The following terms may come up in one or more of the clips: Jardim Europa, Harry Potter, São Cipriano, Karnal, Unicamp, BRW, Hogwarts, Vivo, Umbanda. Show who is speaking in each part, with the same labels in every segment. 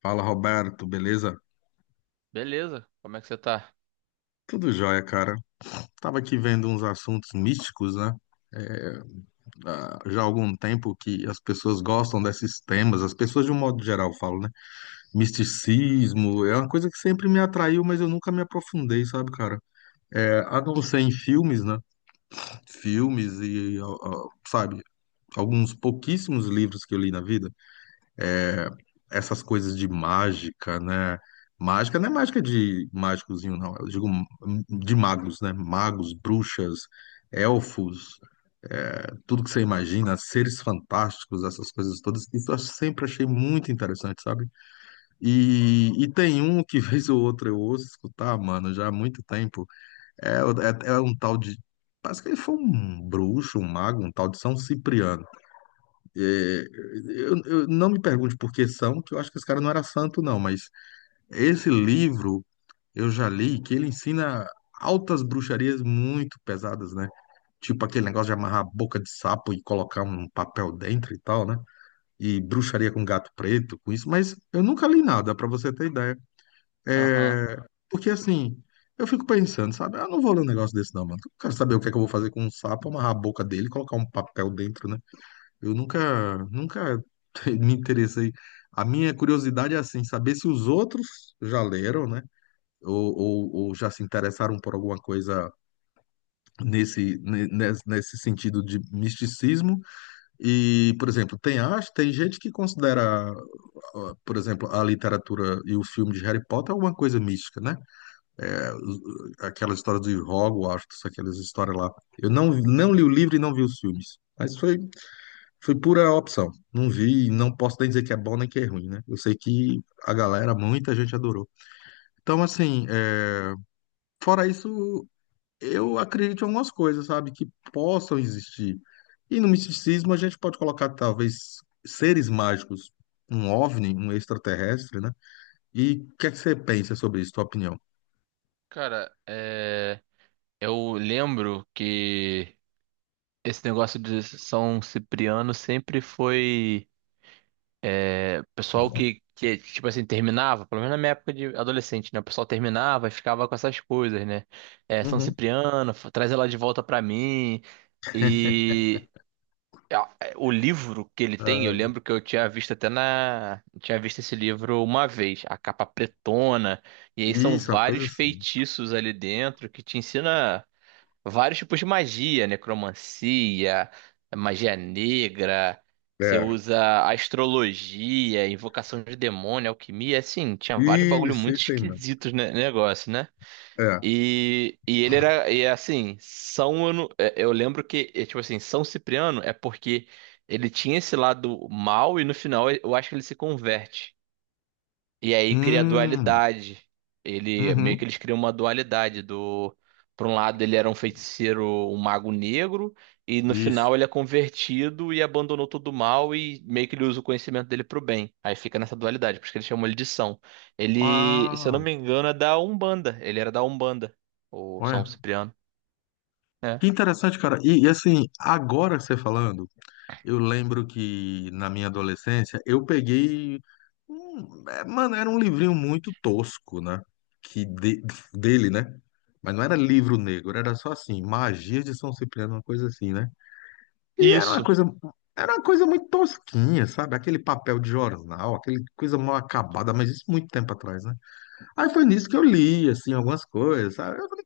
Speaker 1: Fala, Roberto, beleza?
Speaker 2: Beleza, como é que você tá?
Speaker 1: Tudo jóia, cara. Tava aqui vendo uns assuntos místicos, né? Já há algum tempo que as pessoas gostam desses temas, as pessoas de um modo geral falam, né? Misticismo é uma coisa que sempre me atraiu, mas eu nunca me aprofundei, sabe, cara? É, a não ser em filmes, né? Filmes e, ó, ó, sabe, alguns pouquíssimos livros que eu li na vida. Essas coisas de mágica, né? Mágica não é mágica de mágicozinho, não. Eu digo de magos, né? Magos, bruxas, elfos, é, tudo que você imagina, seres fantásticos, essas coisas todas. Isso eu sempre achei muito interessante, sabe? E tem um que vez ou outra eu ouço escutar, mano, já há muito tempo. É, é um tal de. Parece que ele foi um bruxo, um mago, um tal de São Cipriano. É, não me pergunte por que são, que eu acho que esse cara não era santo, não, mas esse livro eu já li que ele ensina altas bruxarias muito pesadas, né? Tipo aquele negócio de amarrar a boca de sapo e colocar um papel dentro e tal, né? E bruxaria com gato preto, com isso, mas eu nunca li nada, pra você ter ideia.
Speaker 2: Aham.
Speaker 1: É... Porque assim, eu fico pensando, sabe? Ah, não vou ler um negócio desse não, mano. Eu quero saber o que é que eu vou fazer com um sapo, amarrar a boca dele e colocar um papel dentro, né? Eu nunca me interessei. A minha curiosidade é assim, saber se os outros já leram, né? Ou já se interessaram por alguma coisa nesse sentido de misticismo. E, por exemplo, tem gente que considera, ah, por exemplo, a literatura e o filme de Harry Potter alguma coisa mística, né? É, os- aquela história de Hogwarts, aquelas histórias lá. Eu não li o livro e não vi os filmes. Foi pura opção. Não vi, e não posso nem dizer que é bom nem que é ruim, né? Eu sei que a galera, muita gente adorou. Então, assim, fora isso, eu acredito em algumas coisas, sabe, que possam existir. E no misticismo a gente pode colocar talvez seres mágicos, um OVNI, um extraterrestre, né? E o que é que você pensa sobre isso, tua opinião?
Speaker 2: Cara, eu lembro que esse negócio de São Cipriano sempre foi pessoal que tipo assim, terminava, pelo menos na minha época de adolescente, né? O pessoal terminava e ficava com essas coisas, né? É, São
Speaker 1: Uhum.
Speaker 2: Cipriano, traz ela de volta pra mim. E a- o livro que ele tem, eu
Speaker 1: Ah,
Speaker 2: lembro que eu tinha visto até na. Eu tinha visto esse livro uma vez, a capa pretona, e aí são
Speaker 1: isso, é uma coisa
Speaker 2: vários
Speaker 1: assim.
Speaker 2: feitiços ali dentro que te ensina vários tipos de magia, necromancia, magia negra, você
Speaker 1: É.
Speaker 2: usa astrologia, invocação de demônio, alquimia, assim, tinha vários bagulho
Speaker 1: Isso,
Speaker 2: muito
Speaker 1: isso aí, mano.
Speaker 2: esquisitos no negócio, né?
Speaker 1: É.
Speaker 2: E ele era, e é assim, São, eu, não- é, eu lembro que, é, tipo assim, São Cipriano é porque ele tinha esse lado mal e no final eu acho que ele se converte. E aí cria a
Speaker 1: Hum,
Speaker 2: dualidade. Ele meio
Speaker 1: uhum,
Speaker 2: que eles criam uma dualidade do por um lado ele era um feiticeiro, um mago negro, e no
Speaker 1: isso.
Speaker 2: final ele é convertido e abandonou todo o mal e meio que ele usa o conhecimento dele pro bem. Aí fica nessa dualidade, por isso que eles chamam ele de São. Ele, se eu não
Speaker 1: Ah,
Speaker 2: me engano, é da Umbanda. Ele era da Umbanda, o São
Speaker 1: olha.
Speaker 2: Cipriano. É.
Speaker 1: Que interessante, cara. E assim, agora que você falando. Eu lembro que na minha adolescência eu peguei. É, mano, era um livrinho muito tosco, né? Que de- dele, né? Mas não era livro negro, era só assim, Magias de São Cipriano, uma coisa assim, né? E era uma
Speaker 2: Isso.
Speaker 1: coisa, era uma coisa muito tosquinha, sabe? Aquele papel de jornal, aquele coisa mal acabada, mas isso muito tempo atrás, né? Aí foi nisso que eu li, assim, algumas coisas, sabe? Eu falei,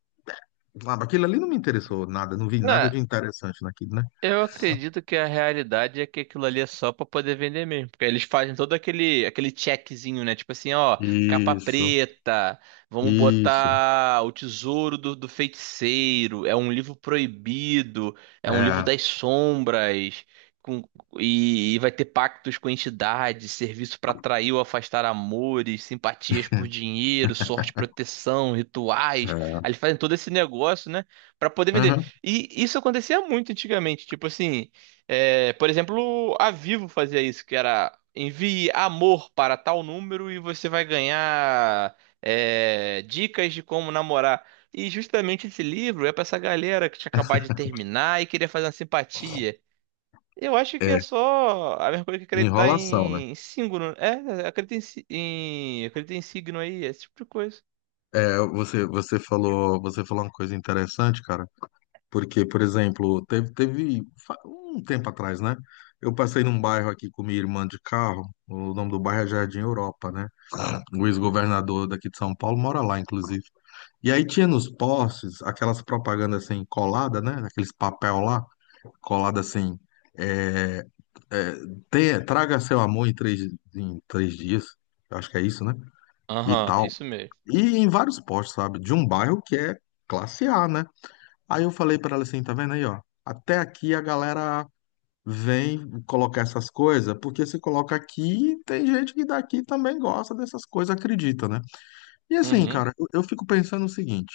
Speaker 1: sabe, aquilo ali não me interessou nada, não vi nada
Speaker 2: Né,
Speaker 1: de interessante naquilo, né?
Speaker 2: eu acredito que a realidade é que aquilo ali é só pra poder vender mesmo, porque eles fazem todo aquele checkzinho, né? Tipo assim, ó, capa
Speaker 1: Isso,
Speaker 2: preta, vamos
Speaker 1: isso.
Speaker 2: botar o Tesouro do Feiticeiro, é um livro proibido, é um livro
Speaker 1: É,
Speaker 2: das sombras, com- e vai ter pactos com entidades, serviço pra atrair ou afastar amores, simpatias por dinheiro, sorte, proteção, rituais.
Speaker 1: é,
Speaker 2: Aí eles fazem todo esse negócio, né? Pra poder vender.
Speaker 1: aham,
Speaker 2: E isso acontecia muito antigamente, tipo assim, é, por exemplo, a Vivo fazia isso, que era envie amor para tal número e você vai ganhar é, dicas de como namorar. E justamente esse livro é para essa galera que tinha acabado de terminar e queria fazer uma simpatia. Eu acho que é
Speaker 1: é,
Speaker 2: só a mesma coisa que acreditar
Speaker 1: enrolação, né?
Speaker 2: em signo, acredita em signo aí, esse tipo de coisa.
Speaker 1: É, você falou uma coisa interessante, cara, porque, por exemplo, um tempo atrás, né? Eu passei num bairro aqui com minha irmã de carro, o nome do bairro é Jardim Europa, né? O ex-governador daqui de São Paulo mora lá, inclusive. E aí tinha nos postes aquelas propagandas assim, colada, né? Aqueles papel lá, colada assim, é, é, traga seu em três dias, eu acho que é isso, né? E
Speaker 2: Aham,
Speaker 1: tal.
Speaker 2: isso mesmo.
Speaker 1: E em vários postos, sabe? De um bairro que é classe A, né? Aí eu falei pra ela assim, tá vendo aí, ó? Até aqui a galera vem colocar essas coisas, porque se coloca aqui, tem gente que daqui também gosta dessas coisas, acredita, né? E assim,
Speaker 2: Uhum,
Speaker 1: cara, eu fico pensando o seguinte,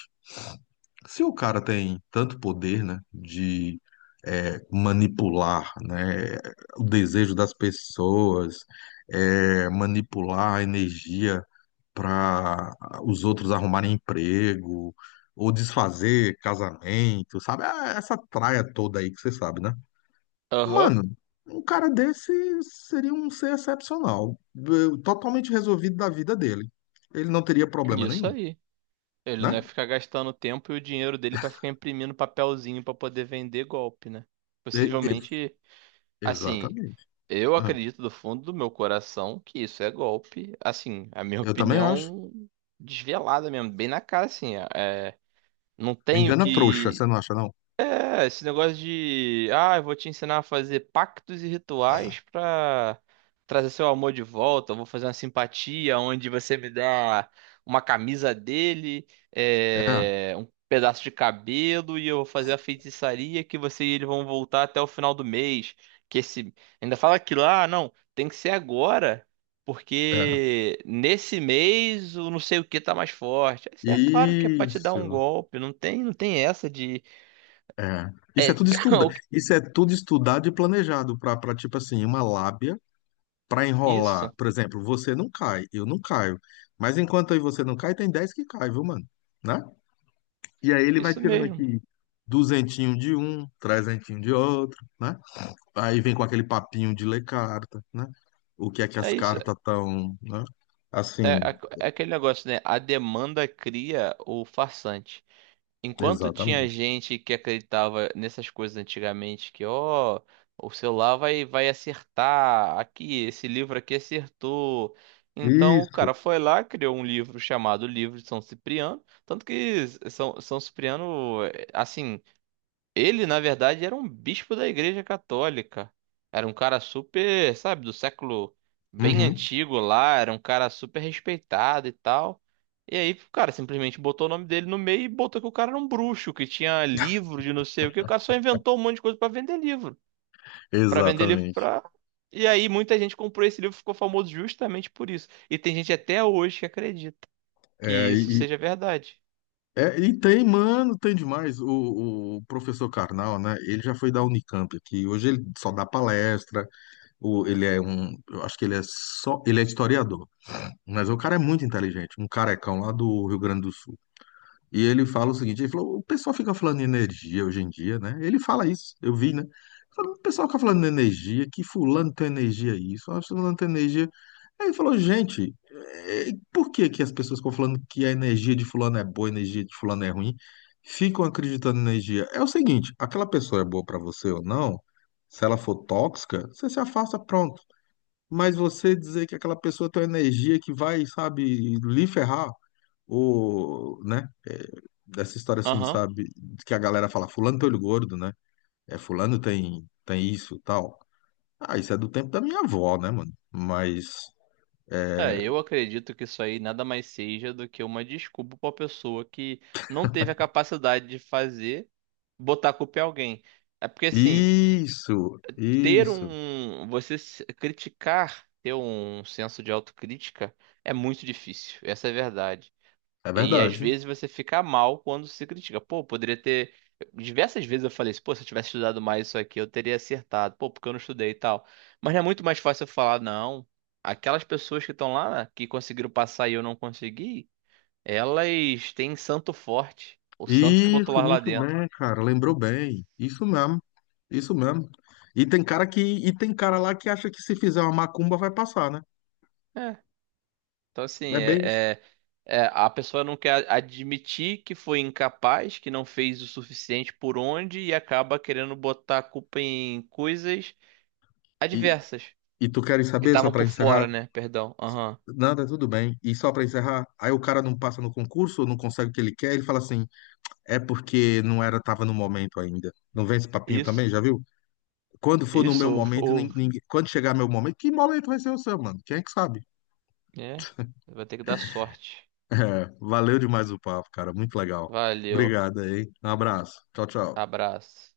Speaker 1: se o cara tem tanto poder, né, de manipular, né, o desejo das pessoas, manipular a energia para os outros arrumarem emprego ou desfazer casamento, sabe? Essa traia toda aí que você sabe, né?
Speaker 2: aham,
Speaker 1: Mano, um cara desse seria um ser excepcional, totalmente resolvido da vida dele. Ele não teria problema
Speaker 2: isso
Speaker 1: nenhum,
Speaker 2: aí. Ele não ia
Speaker 1: né?
Speaker 2: ficar gastando o tempo e o dinheiro dele pra ficar imprimindo papelzinho pra poder vender golpe, né?
Speaker 1: E- e-
Speaker 2: Possivelmente, assim,
Speaker 1: exatamente.
Speaker 2: eu
Speaker 1: É.
Speaker 2: acredito do fundo do meu coração que isso é golpe. Assim, a minha
Speaker 1: Eu também acho.
Speaker 2: opinião desvelada mesmo, bem na cara, assim, é, não
Speaker 1: É,
Speaker 2: tenho
Speaker 1: engana trouxa, você
Speaker 2: que
Speaker 1: não acha, não?
Speaker 2: é, esse negócio de, ah, eu vou te ensinar a fazer pactos e rituais pra trazer seu amor de volta. Eu vou fazer uma simpatia onde você me dá uma camisa dele,
Speaker 1: É,
Speaker 2: é, um pedaço de cabelo e eu vou fazer a feitiçaria que você e ele vão voltar até o final do mês. Que esse ainda fala que lá, não, tem que ser agora,
Speaker 1: é.
Speaker 2: porque nesse mês o não sei o que tá mais forte. Isso é claro que é pra te dar um
Speaker 1: Isso.
Speaker 2: golpe, não tem, não tem essa de
Speaker 1: É.
Speaker 2: é,
Speaker 1: Isso é tudo estudado e planejado para tipo assim, uma lábia para enrolar,
Speaker 2: isso,
Speaker 1: por exemplo, você não cai, eu não caio. Mas enquanto aí você não cai, tem 10 que cai, viu, mano? Né? E aí ele vai
Speaker 2: isso
Speaker 1: tirando
Speaker 2: mesmo.
Speaker 1: aqui duzentinho de um, trezentinho de outro, né? Aí vem com aquele papinho de ler carta, né? O que é que
Speaker 2: É
Speaker 1: as
Speaker 2: isso.
Speaker 1: cartas estão, né?
Speaker 2: É,
Speaker 1: Assim,
Speaker 2: é aquele negócio, né? A demanda cria o farsante. Enquanto tinha
Speaker 1: exatamente.
Speaker 2: gente que acreditava nessas coisas antigamente, que, ó, o celular vai acertar, aqui, esse livro aqui acertou. Então o
Speaker 1: Isso.
Speaker 2: cara foi lá, criou um livro chamado Livro de São Cipriano. Tanto que São Cipriano, é, assim. Ele, na verdade, era um bispo da Igreja Católica. Era um cara super, sabe, do século bem
Speaker 1: Uhum,
Speaker 2: antigo lá, era um cara super respeitado e tal. E aí, o cara simplesmente botou o nome dele no meio e botou que o cara era um bruxo, que tinha livro de não sei o que. O cara só inventou um monte de coisa pra vender livro, pra vender livro
Speaker 1: exatamente.
Speaker 2: pra. E aí, muita gente comprou esse livro, e ficou famoso justamente por isso. E tem gente até hoje que acredita que
Speaker 1: É,
Speaker 2: isso
Speaker 1: e, e-
Speaker 2: seja verdade.
Speaker 1: e tem, mano, tem demais. O professor Karnal, né? Ele já foi da Unicamp aqui. Hoje ele só dá palestra, o, ele é um, eu acho que ele é só, ele é historiador, mas o cara é muito inteligente, um carecão lá do Rio Grande do Sul. E ele fala o seguinte, ele falou, o pessoal fica falando de energia hoje em dia, né? Ele fala isso, eu vi, né? Ele falou, o pessoal fica falando de energia, que fulano tem energia isso, ah, fulano tem energia. Aí ele falou, gente, por que que as pessoas ficam falando que a energia de fulano é boa, a energia de fulano é ruim? Ficam acreditando na energia. É o seguinte, aquela pessoa é boa pra você ou não, se ela for tóxica, você se afasta, pronto. Mas você dizer que aquela pessoa tem uma energia que vai, sabe, lhe ferrar, ou, né? Dessa história assim,
Speaker 2: Aham.
Speaker 1: sabe? Que a galera fala, fulano tem olho gordo, né? É, fulano tem isso, tal. Ah, isso é do tempo da minha avó, né, mano? Mas,
Speaker 2: É,
Speaker 1: é,
Speaker 2: eu acredito que isso aí nada mais seja do que uma desculpa para pessoa que não teve a capacidade de fazer, botar a culpa em alguém. É porque assim,
Speaker 1: isso,
Speaker 2: ter
Speaker 1: isso.
Speaker 2: um, você se- criticar, ter um senso de autocrítica é muito difícil. Essa é a verdade.
Speaker 1: É
Speaker 2: E às
Speaker 1: verdade.
Speaker 2: vezes você fica mal quando se critica. Pô, poderia ter. Diversas vezes eu falei assim, pô, se eu tivesse estudado mais isso aqui, eu teria acertado. Pô, porque eu não estudei e tal. Mas não é muito mais fácil eu falar, não. Aquelas pessoas que estão lá, que conseguiram passar e eu não consegui, elas têm santo forte. O santo que botou
Speaker 1: Isso,
Speaker 2: lá
Speaker 1: muito
Speaker 2: dentro.
Speaker 1: bem, cara. Lembrou bem. Isso mesmo. Isso mesmo. E tem cara lá que acha que se fizer uma macumba vai passar, né?
Speaker 2: É. Então, assim,
Speaker 1: É bem isso.
Speaker 2: é- é, a pessoa não quer admitir que foi incapaz, que não fez o suficiente por onde e acaba querendo botar a culpa em coisas
Speaker 1: E,
Speaker 2: adversas.
Speaker 1: e tu queres
Speaker 2: Que
Speaker 1: saber, só
Speaker 2: estavam
Speaker 1: para
Speaker 2: por
Speaker 1: encerrar?
Speaker 2: fora, né? Perdão. Aham.
Speaker 1: Nada, tudo bem. E só para encerrar, aí o cara não passa no concurso, não consegue o que ele quer, ele fala assim: é porque não era, tava no momento ainda. Não vem esse papinho
Speaker 2: Isso.
Speaker 1: também, já viu? Quando for no meu
Speaker 2: Isso.
Speaker 1: momento, ninguém, quando chegar meu momento, que momento vai ser o seu, mano? Quem é que sabe?
Speaker 2: É. Vai ter que dar sorte.
Speaker 1: É, valeu demais o papo, cara. Muito legal.
Speaker 2: Valeu.
Speaker 1: Obrigado aí. Um abraço. Tchau, tchau.
Speaker 2: Abraço.